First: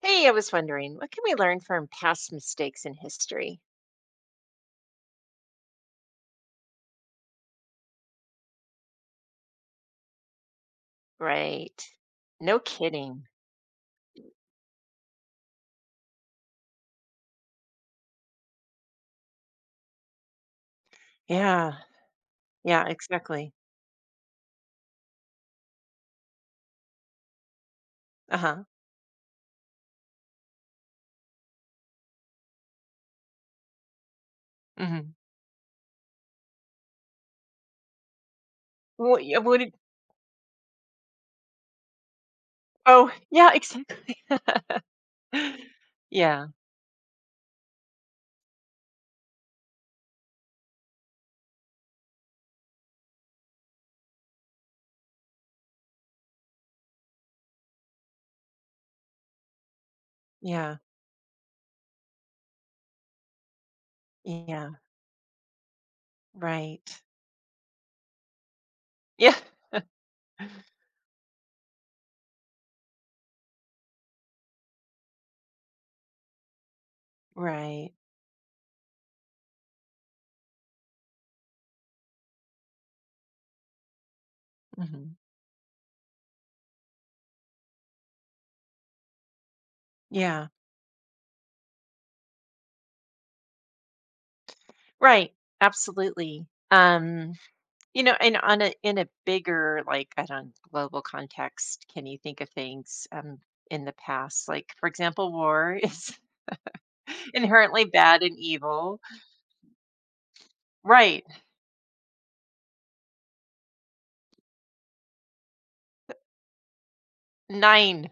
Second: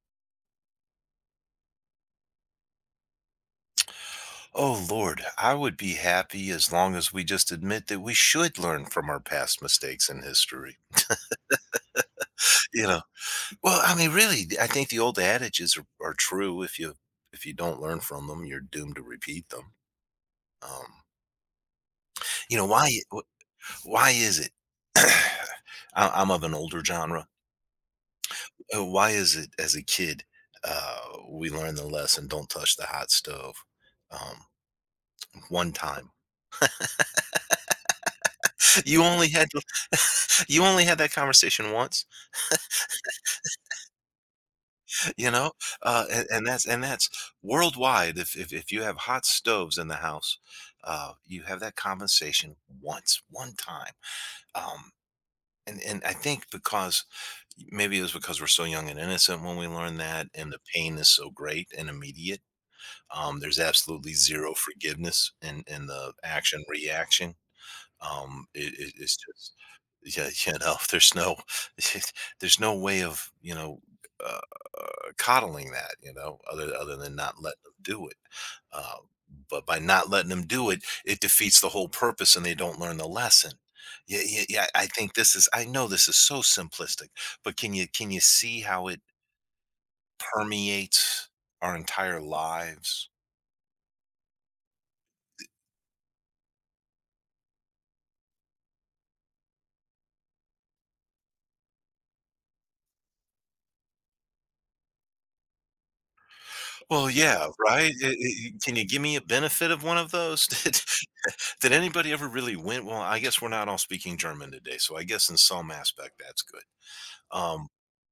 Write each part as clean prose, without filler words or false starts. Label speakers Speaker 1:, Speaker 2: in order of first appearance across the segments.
Speaker 1: Hey, I was wondering, what can we learn from past mistakes in history?
Speaker 2: Oh Lord, I would be happy as long as we just admit that we should learn from our past mistakes in history.
Speaker 1: Right. No
Speaker 2: You know,
Speaker 1: kidding.
Speaker 2: well, I mean, really, I think the old adages are true. If you don't learn from them, you're doomed to repeat them. Um,
Speaker 1: Yeah.
Speaker 2: you know
Speaker 1: Yeah,
Speaker 2: why?
Speaker 1: exactly.
Speaker 2: Why is it? I- I'm of an older genre.
Speaker 1: Uh-huh.
Speaker 2: Why is it as a kid uh, we learned the lesson? Don't touch the hot stove. Um,
Speaker 1: Hmm.
Speaker 2: One time, you
Speaker 1: What,
Speaker 2: only
Speaker 1: yeah,
Speaker 2: had
Speaker 1: what did,
Speaker 2: you only had that conversation once.
Speaker 1: oh, yeah, exactly.
Speaker 2: You know, and
Speaker 1: Yeah.
Speaker 2: that's worldwide. If you have hot stoves in the house, you have that conversation once, one time. Um, and I think because maybe it was because we're so young and innocent when we learn that, and the
Speaker 1: Yeah.
Speaker 2: pain is so great and immediate. There's absolutely zero
Speaker 1: Yeah.
Speaker 2: forgiveness in the action
Speaker 1: Right.
Speaker 2: reaction. It's
Speaker 1: Yeah.
Speaker 2: just yeah, you know, there's no. There's no way of you know. uh, Coddling that, you know, other than not letting them
Speaker 1: Right.
Speaker 2: do it. Uh, but by not letting them do it, it defeats the whole purpose, and they don't learn the lesson. Yeah, yeah, yeah. I
Speaker 1: Hmm.
Speaker 2: think this is. I know this is so simplistic, but can you see how it
Speaker 1: Yeah.
Speaker 2: permeates our entire lives?
Speaker 1: Right. Absolutely. Um, and on a in a bigger, like, I don't global context, can you think of things in the past? Like, for example, war is
Speaker 2: Well, yeah,
Speaker 1: inherently
Speaker 2: right.
Speaker 1: bad and
Speaker 2: Can you
Speaker 1: evil.
Speaker 2: give me a benefit of one of those?
Speaker 1: Right.
Speaker 2: Did anybody ever really win? Well, I guess we're not all speaking German today, so I guess in some aspect that's good. Um,
Speaker 1: 9.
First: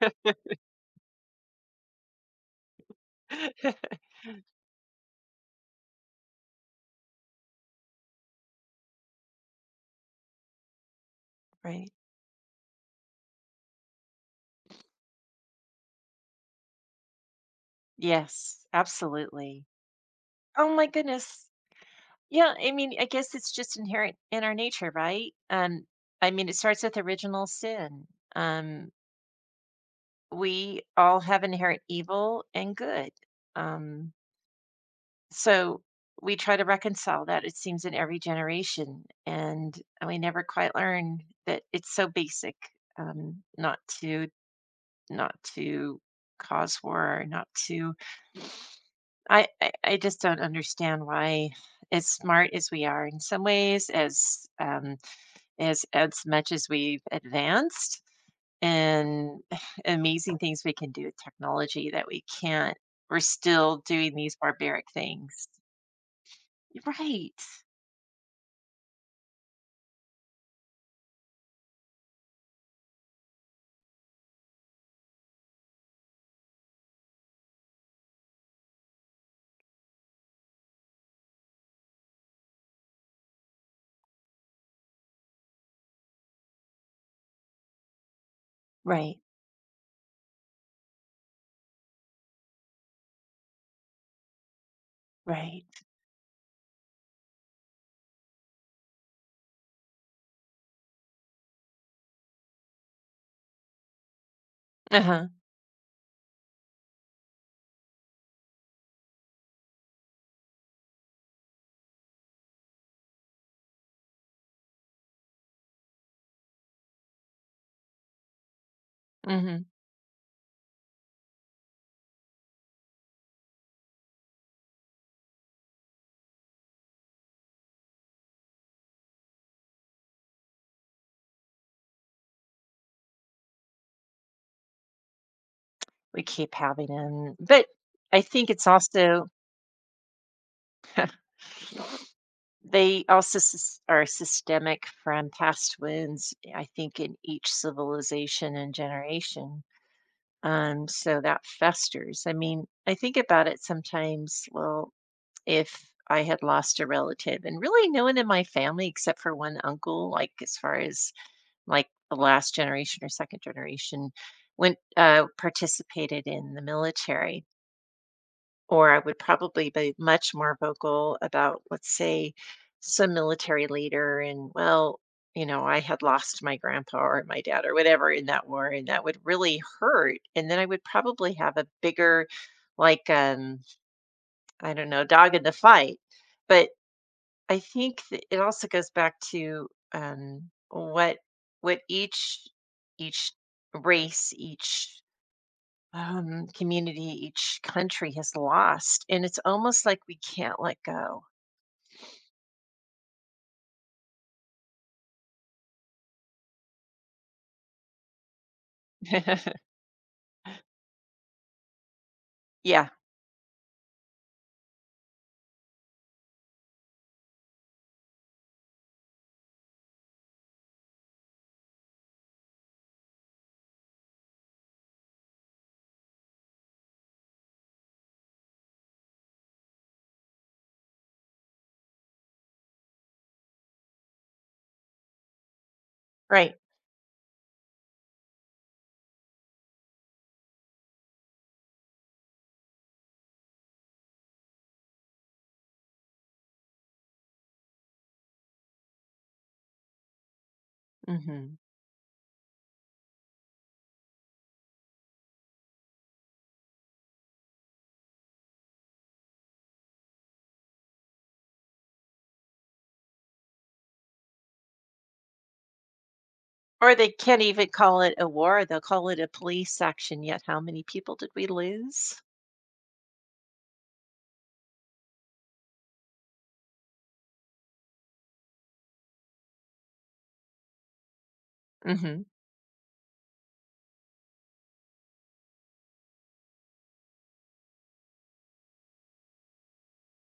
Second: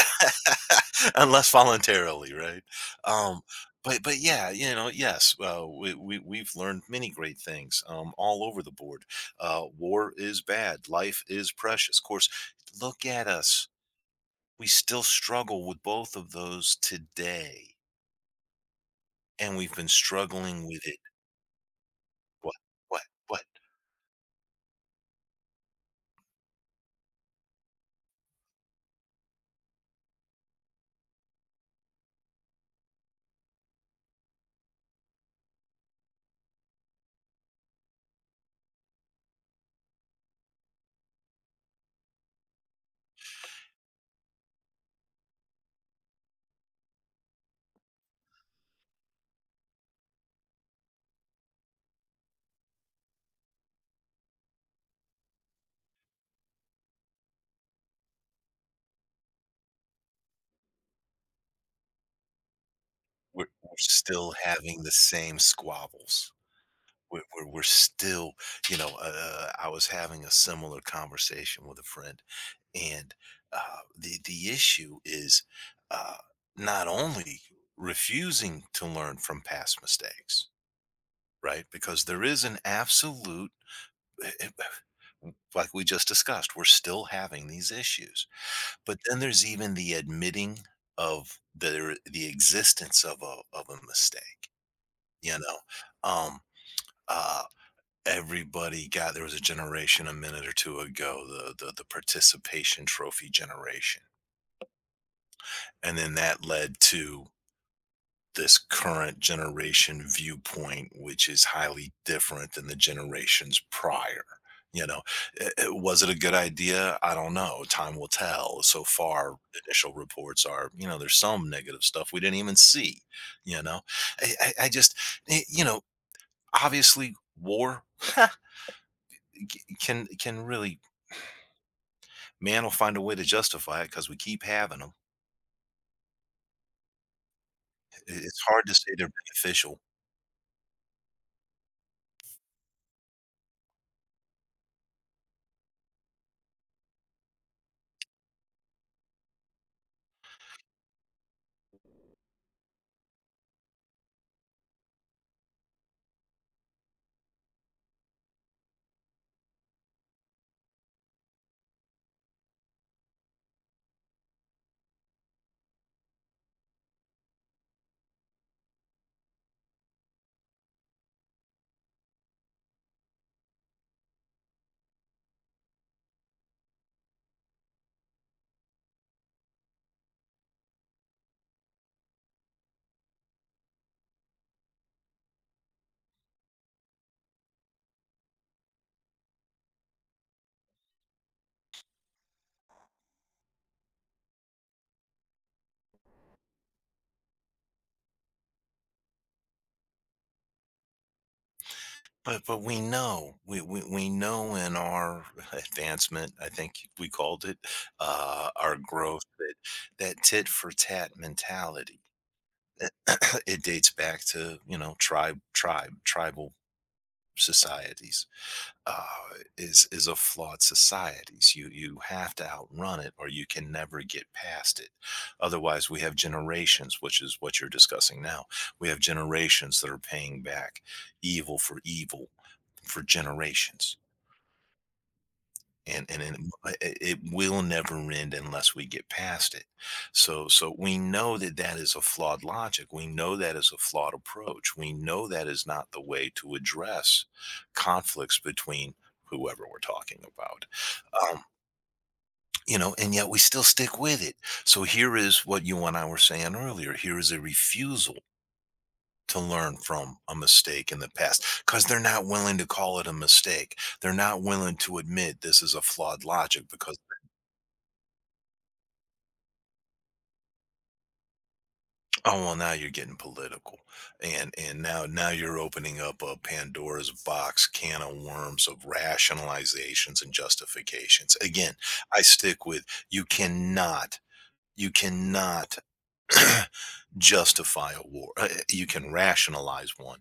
Speaker 2: Unless voluntarily, right? Um, but yeah, you know, yes, we've learned many great things all over the board. War is bad. Life is
Speaker 1: Right.
Speaker 2: precious. Of course, look at us. We still struggle with both of those today,
Speaker 1: Yes,
Speaker 2: and
Speaker 1: absolutely.
Speaker 2: we've been struggling
Speaker 1: Oh
Speaker 2: with
Speaker 1: my
Speaker 2: it.
Speaker 1: goodness. Yeah,
Speaker 2: What
Speaker 1: I mean, I guess
Speaker 2: what?
Speaker 1: it's just inherent in our nature, right? I mean, it starts with original sin. Um, we all have inherent evil and good. Um, so we try to reconcile that, it seems, in every generation, and we never quite learn that it's so basic, um, not to not to cause war, not to I just don't understand why as smart as we are in some ways, as much as we've advanced and amazing things we can do with technology that we can't, we're
Speaker 2: We're
Speaker 1: still doing
Speaker 2: still
Speaker 1: these
Speaker 2: having
Speaker 1: barbaric
Speaker 2: the same
Speaker 1: things.
Speaker 2: squabbles.
Speaker 1: Right.
Speaker 2: We're still, you know, I was having a similar conversation with a friend. And uh, the issue is uh, not only refusing to learn from past mistakes, right? Because there is an absolute eh, eh, eh, like we just discussed, we're still having these issues. But then
Speaker 1: Right.
Speaker 2: there's even the admitting of the existence of a mistake. You know,
Speaker 1: Right.
Speaker 2: um, uh, everybody got there was a generation a minute or two ago, the the participation trophy generation.
Speaker 1: Uh-huh.
Speaker 2: And then that led to this current generation viewpoint, which is highly different than the generations prior. You know, was it a good idea? I don't know. Time will tell. So far,
Speaker 1: Hmm.
Speaker 2: initial reports are, you know, there's some negative stuff we didn't even see. You know, I just, you know, obviously war can really, man will find a way to justify it because we keep having them.
Speaker 1: We keep having them. But I
Speaker 2: It's
Speaker 1: think
Speaker 2: hard
Speaker 1: it's
Speaker 2: to say they're
Speaker 1: also,
Speaker 2: beneficial.
Speaker 1: they also sys are systemic from past wounds, I think, in each civilization and generation, so that festers. I mean, I think about it sometimes, well, if I had lost a relative and really no one in my family except for one uncle, like, as far as, like, the last generation or second generation went, participated in the military, or I would probably be much more vocal about, let's say, some military leader and, well, I had lost my grandpa or my dad or whatever in that war, and that would really hurt. And then I would probably have a bigger, like, I don't know, dog in the fight. But I think that it also goes back to um, what what each each race, each community, each country has lost. And it's almost like we can't let go.
Speaker 2: But we know, we, we know in our advancement, I think we called it our growth, that tit for tat mentality.
Speaker 1: Yeah,
Speaker 2: It dates back to, you know, tribe tribe tribal societies, uh, is a flawed societies. You have to outrun it or you can never get past it. Otherwise, we have generations, which is what you're discussing now. We have generations that are paying back evil for evil for generations, and it,
Speaker 1: right.
Speaker 2: it will never end unless we get past it. So so we know that that is a flawed logic, we know that is a flawed approach, we know that is not the way to address conflicts between whoever we're talking about. um,
Speaker 1: Hmm.
Speaker 2: you know, and yet we still stick with it. So here is what you and I were saying earlier: here is a refusal to learn from a mistake in the past because they're not willing to call it a mistake. They're not willing to admit this is a flawed logic
Speaker 1: Or
Speaker 2: because...
Speaker 1: they can't even call it a war. They'll call it a police action. Yet, how many people did we lose?
Speaker 2: Oh well, now you're getting political, and now, now you're opening up a Pandora's box, can of worms of rationalizations and justifications. Again, I
Speaker 1: Hmm.
Speaker 2: stick with: you cannot, you cannot justify a war. You can rationalize one.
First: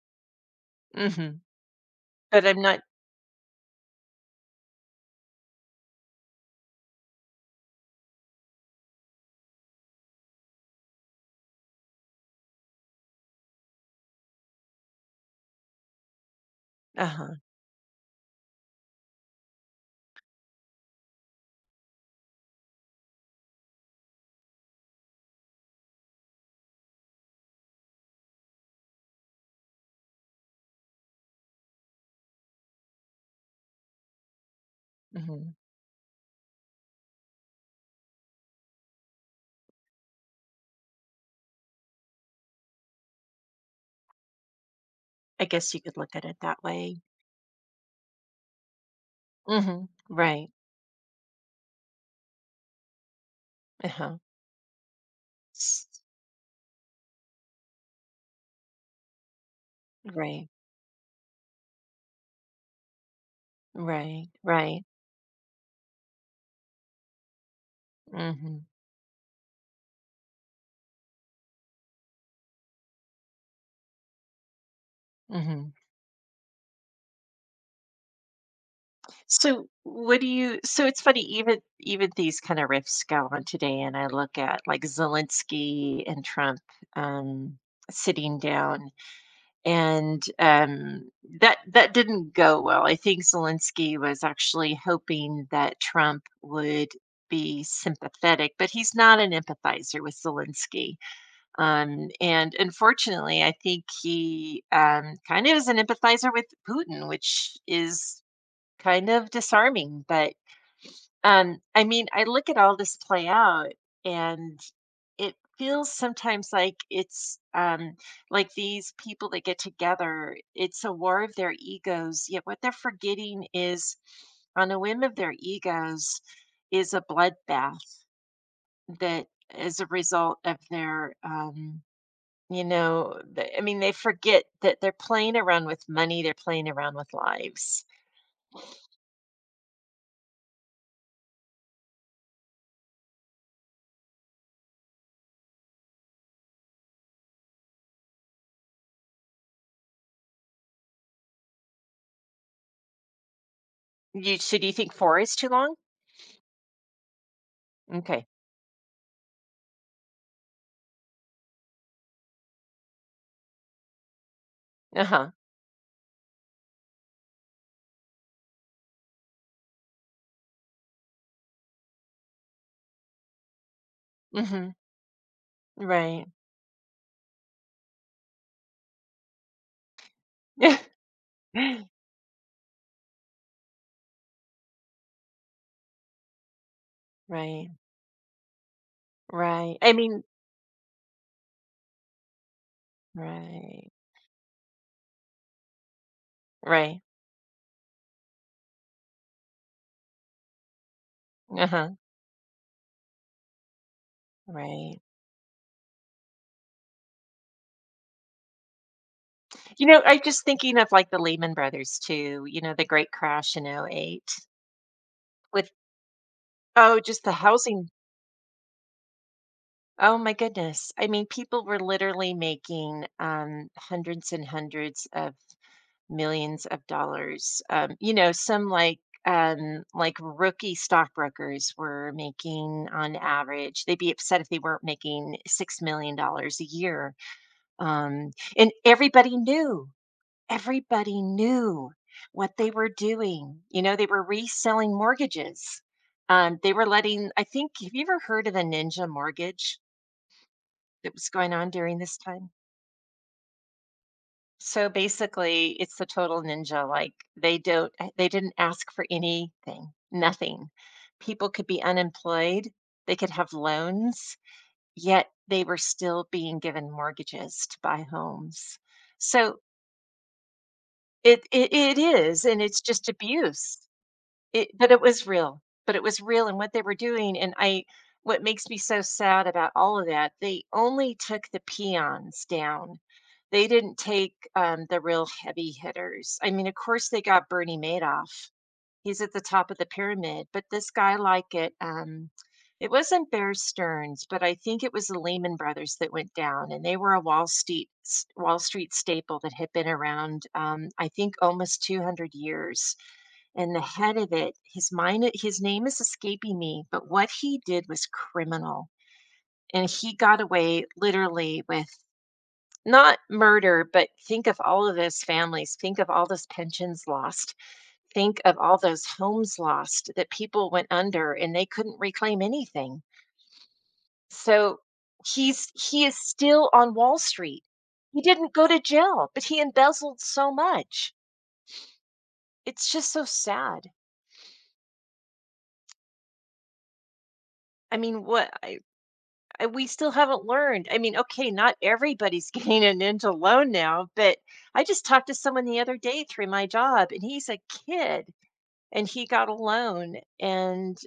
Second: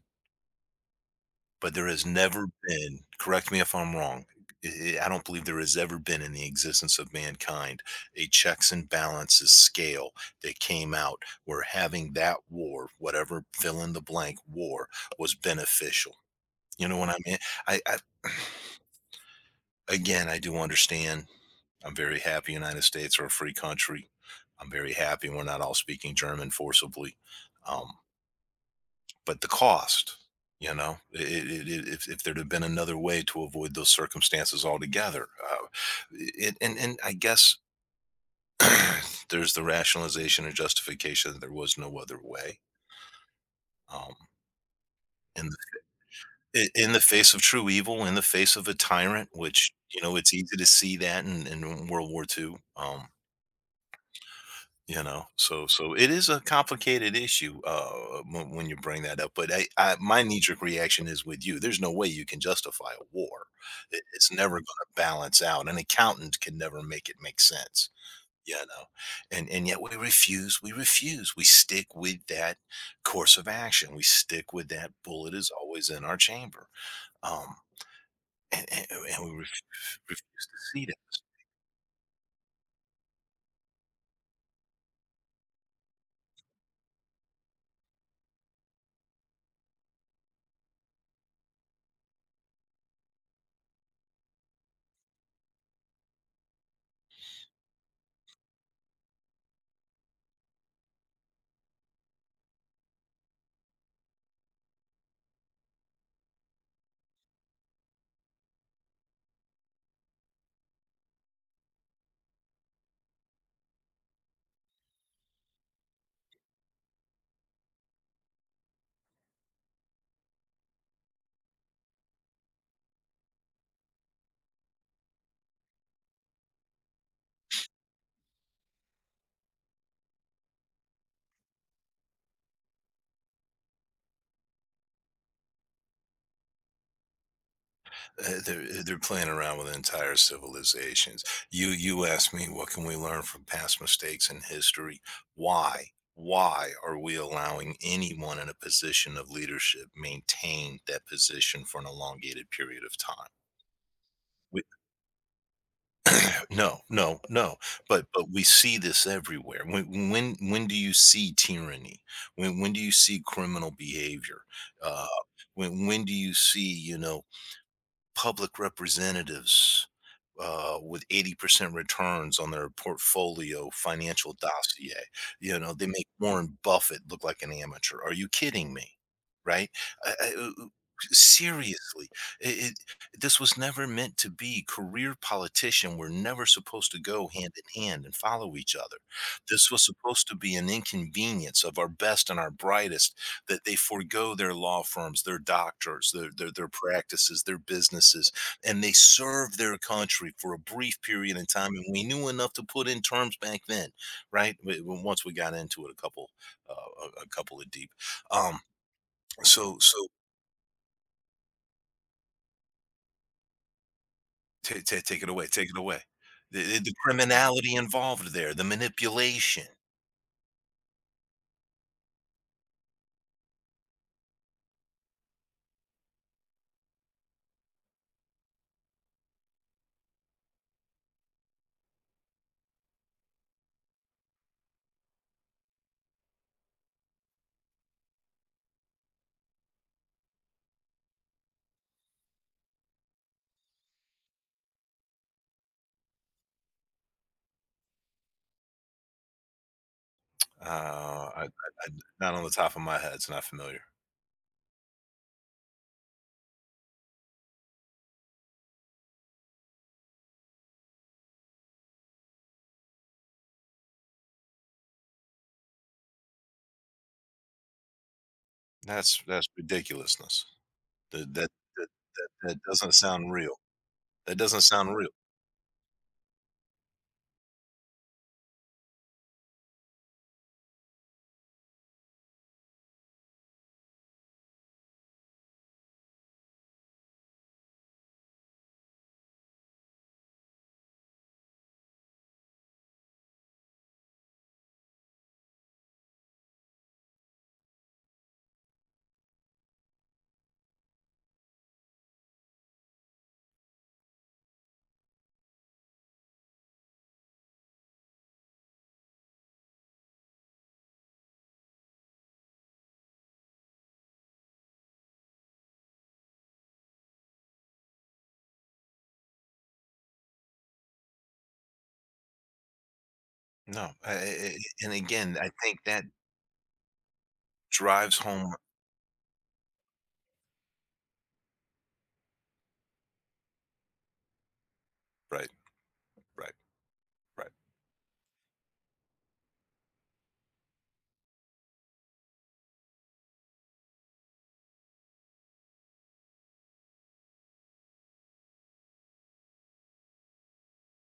Speaker 1: Hmm.
Speaker 2: But there has never
Speaker 1: But I'm not.
Speaker 2: been, correct me if I'm wrong, I don't believe there has ever been in the existence of mankind a checks and balances scale that came out where having that war, whatever, fill in the blank war, was beneficial. You know
Speaker 1: Uh
Speaker 2: what I
Speaker 1: huh.
Speaker 2: mean? I Again, I do understand. I'm very happy United States are a free country. I'm very happy we're not all speaking German forcibly. Um, but the cost, you know, I if there'd have been another way to avoid those circumstances altogether,
Speaker 1: Hmm.
Speaker 2: it and I guess there's the rationalization and justification that there was no other way, um, in
Speaker 1: I
Speaker 2: the
Speaker 1: guess you could look at it that
Speaker 2: in the
Speaker 1: way.
Speaker 2: face of true evil, in the face of a tyrant, which,
Speaker 1: Hmm.
Speaker 2: you know, it's
Speaker 1: Right.
Speaker 2: easy to see that in World War II.
Speaker 1: Uh huh.
Speaker 2: You know, so so it is a complicated issue, when you bring that up. But my knee
Speaker 1: Right.
Speaker 2: jerk reaction is with you. There's no way you can justify a war.
Speaker 1: Right.
Speaker 2: It's never going
Speaker 1: Right.
Speaker 2: to balance out. An accountant can never make it make sense. You
Speaker 1: Hmm.
Speaker 2: know, and yet we refuse. We refuse. We stick with that course of action. We stick with that bullet is
Speaker 1: Hmm.
Speaker 2: always in our chamber. Um, and we
Speaker 1: So what do
Speaker 2: refuse to
Speaker 1: you,
Speaker 2: see
Speaker 1: it's
Speaker 2: that.
Speaker 1: funny, even these kind of rifts go on today, and I look at like Zelensky and Trump um sitting down, and that didn't go well. I think Zelensky was actually hoping that Trump would be sympathetic, but he's not an empathizer with Zelensky. And unfortunately, I think he kind of is an empathizer with Putin, which is kind of disarming, but, I mean, I look at all this play out, and it feels sometimes like it's, like these people that get together, it's a war of their egos, yet what they're forgetting is, on a whim of their egos, is a bloodbath that is a result of their, the I mean, they forget that they're playing around with money, they're playing around with lives. You
Speaker 2: They're playing around with entire civilizations. You ask me what can we learn from past mistakes in history? Why? Why are we allowing anyone in a position of leadership maintain that position for an elongated period of time?
Speaker 1: So
Speaker 2: We,
Speaker 1: do you think four is too long?
Speaker 2: no, no, no. But
Speaker 1: Okay.
Speaker 2: we see this everywhere. When do you see tyranny? When do you see criminal behavior? Uh,
Speaker 1: Uh-huh.
Speaker 2: when do you see, you know, public representatives with 80% returns on their portfolio financial
Speaker 1: Mhm.
Speaker 2: dossier. You know, they make
Speaker 1: Right.
Speaker 2: Warren Buffett look like an amateur. Are you kidding me? Right? I, I- uh, uh, Seriously, this was never meant to be. Career politician were never supposed to go hand
Speaker 1: Right.
Speaker 2: in hand and follow each other. This
Speaker 1: Right.
Speaker 2: was
Speaker 1: I mean,
Speaker 2: supposed to be an inconvenience of our best and our brightest, that they
Speaker 1: right.
Speaker 2: forego their law firms, their doctors, their
Speaker 1: Right.
Speaker 2: practices, their businesses, and they serve their country for a brief period in time, and
Speaker 1: Uh-huh.
Speaker 2: we knew enough to put in terms back then, right? W
Speaker 1: Right.
Speaker 2: w Once we got into it a couple, a couple of deep. Um, so
Speaker 1: You know,
Speaker 2: so
Speaker 1: I'm just thinking of, like, the Lehman Brothers too, the great crash in '08,
Speaker 2: ta ta take it away, take
Speaker 1: with
Speaker 2: it away. The
Speaker 1: oh, just the
Speaker 2: criminality
Speaker 1: housing,
Speaker 2: involved there, the manipulation.
Speaker 1: oh my goodness. I mean, people were literally making, hundreds and hundreds of millions of dollars. You know, some, like, rookie stockbrokers were making on average, they'd be upset if they weren't making $6 million dollars a year. Um, and everybody knew. Everybody knew what they were doing. You know, they were reselling mortgages. They were letting, I think, have you ever heard of the ninja mortgage that was going on
Speaker 2: I,
Speaker 1: during this
Speaker 2: not on the
Speaker 1: time?
Speaker 2: top of my head, it's not familiar.
Speaker 1: So basically, it's the total ninja. Like they don't, they didn't ask for anything, nothing. People could be unemployed, they could have loans, yet they were still being given mortgages to buy homes.
Speaker 2: That's
Speaker 1: So
Speaker 2: ridiculousness. That
Speaker 1: it,
Speaker 2: that
Speaker 1: it,
Speaker 2: that
Speaker 1: it
Speaker 2: that
Speaker 1: is,
Speaker 2: that
Speaker 1: and it's
Speaker 2: doesn't
Speaker 1: just
Speaker 2: sound real.
Speaker 1: abuse.
Speaker 2: That doesn't
Speaker 1: It, but
Speaker 2: sound
Speaker 1: it
Speaker 2: real.
Speaker 1: was real, but it was real, and what they were doing, and I what makes me so sad about all of that, they only took the peons down. They didn't take, the real heavy hitters. I mean, of course, they got Bernie Madoff. He's at the top of the pyramid, but this guy, like it, it wasn't Bear Stearns, but I think it was the Lehman Brothers that went down, and they were a Wall Street staple that had been around, I think almost 200 years. And the head of it, his name is escaping me, but what he did was criminal. And he got away literally with not murder, but think of all of those families, think of all those pensions lost, think of all those homes lost, that people went under and they couldn't reclaim anything.
Speaker 2: No, I,
Speaker 1: So
Speaker 2: and again, I
Speaker 1: he's
Speaker 2: think that
Speaker 1: he is still on Wall Street.
Speaker 2: drives
Speaker 1: He
Speaker 2: home.
Speaker 1: didn't go to jail, but he embezzled so much. It's just so sad.
Speaker 2: Right, right, right,
Speaker 1: I mean what And we still haven't learned. I mean, okay, not everybody's getting a ninja loan now, but I just talked to someone the other day through my job, and he's a kid, and he got a loan. And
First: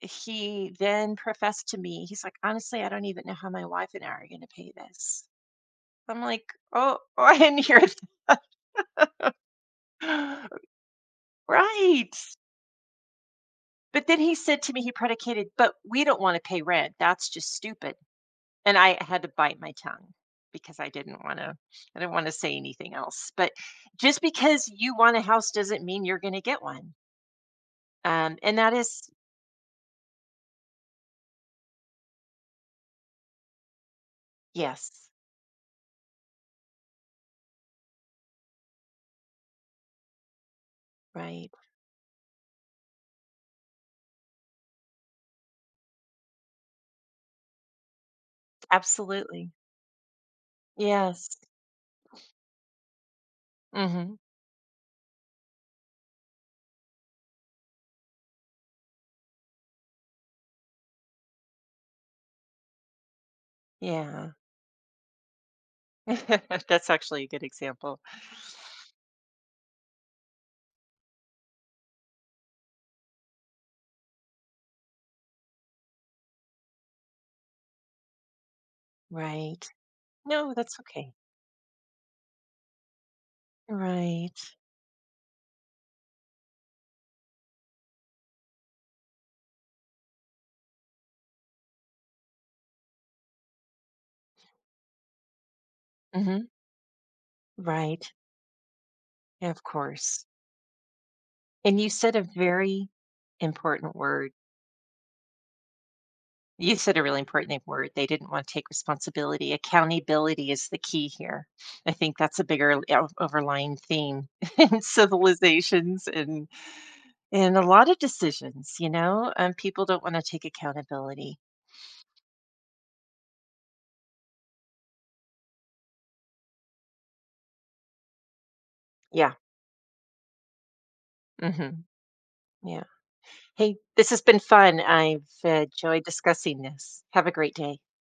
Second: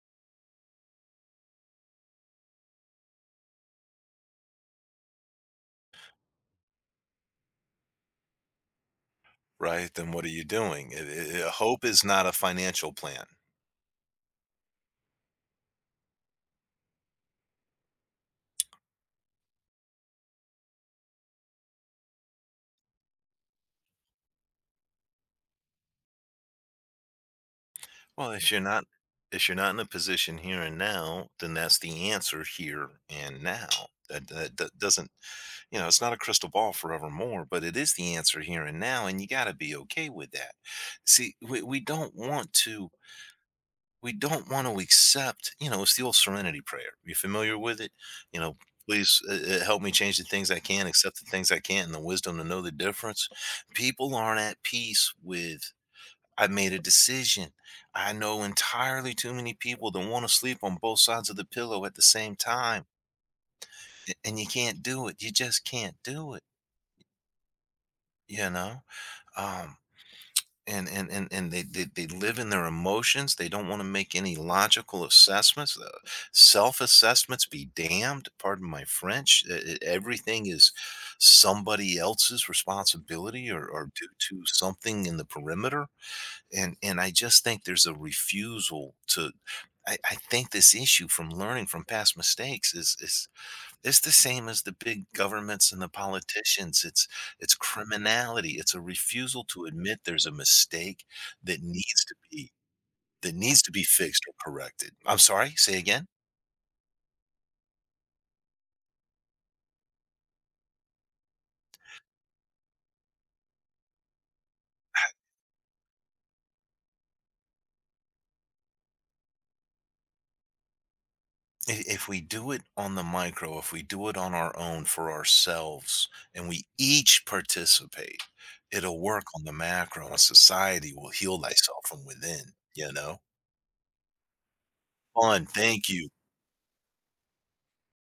Speaker 1: he then professed to me, he's like, honestly, I don't even know how my wife and I are going to pay this. I'm like, oh, oh, I didn't hear that.
Speaker 2: right, then what are you doing? It, hope is
Speaker 1: Right.
Speaker 2: not a financial plan.
Speaker 1: But then he said to me, he predicated, but we don't want to pay rent. That's just stupid. And I had to bite my tongue, because I didn't want to say anything else. But just because you want a house doesn't mean you're going to get one.
Speaker 2: Well,
Speaker 1: And that is,
Speaker 2: if you're not in a position here and now, then that's the answer here and now. That
Speaker 1: yes,
Speaker 2: doesn't, you know, it's not a crystal ball forevermore, but it is the answer here and now, and you gotta be okay with that. See,
Speaker 1: right.
Speaker 2: we don't want to, we don't want to accept, you know, it's the old serenity prayer. You familiar with it? You know, please,
Speaker 1: Absolutely.
Speaker 2: help me change the things I can, accept the
Speaker 1: Yes.
Speaker 2: things I can't, and the wisdom to know the difference. People
Speaker 1: Mhm.
Speaker 2: aren't at peace with, I made a decision. I know entirely too many people that want to sleep on both sides of the pillow at the same time,
Speaker 1: Yeah.
Speaker 2: and you can't do it. You just can't do it,
Speaker 1: That's actually a good example.
Speaker 2: you know? Um, and they, they live in their emotions, they don't want to make any logical assessments, self-assessments be damned, pardon my French.
Speaker 1: Right.
Speaker 2: Everything
Speaker 1: No,
Speaker 2: is
Speaker 1: that's okay.
Speaker 2: somebody else's responsibility, or due to
Speaker 1: Right.
Speaker 2: something in the perimeter. And I just think there's a refusal to, I think this issue from learning from past mistakes is, it's the same as the big governments and the
Speaker 1: Mhm.
Speaker 2: politicians. It's
Speaker 1: Right.
Speaker 2: criminality. It's a refusal
Speaker 1: Of
Speaker 2: to admit there's
Speaker 1: course.
Speaker 2: a mistake that
Speaker 1: And you
Speaker 2: needs to
Speaker 1: said a
Speaker 2: be,
Speaker 1: very
Speaker 2: that needs to be
Speaker 1: important
Speaker 2: fixed
Speaker 1: word
Speaker 2: or corrected. I'm sorry, say again?
Speaker 1: You said a really important word. They didn't want to take responsibility. Accountability is the key here. I think that's a bigger overlying theme in
Speaker 2: I
Speaker 1: civilizations, and a lot of decisions. You know, people don't want to take accountability.
Speaker 2: If we do it on the micro, if we do it on our own for ourselves, and we each participate, it'll work
Speaker 1: Yeah.
Speaker 2: on the macro, and society will heal
Speaker 1: Hmm.
Speaker 2: thyself from within,
Speaker 1: Yeah.
Speaker 2: you know?
Speaker 1: Hey, this has been fun. I've
Speaker 2: Fun, thank
Speaker 1: enjoyed
Speaker 2: you.
Speaker 1: discussing this. Have a great day.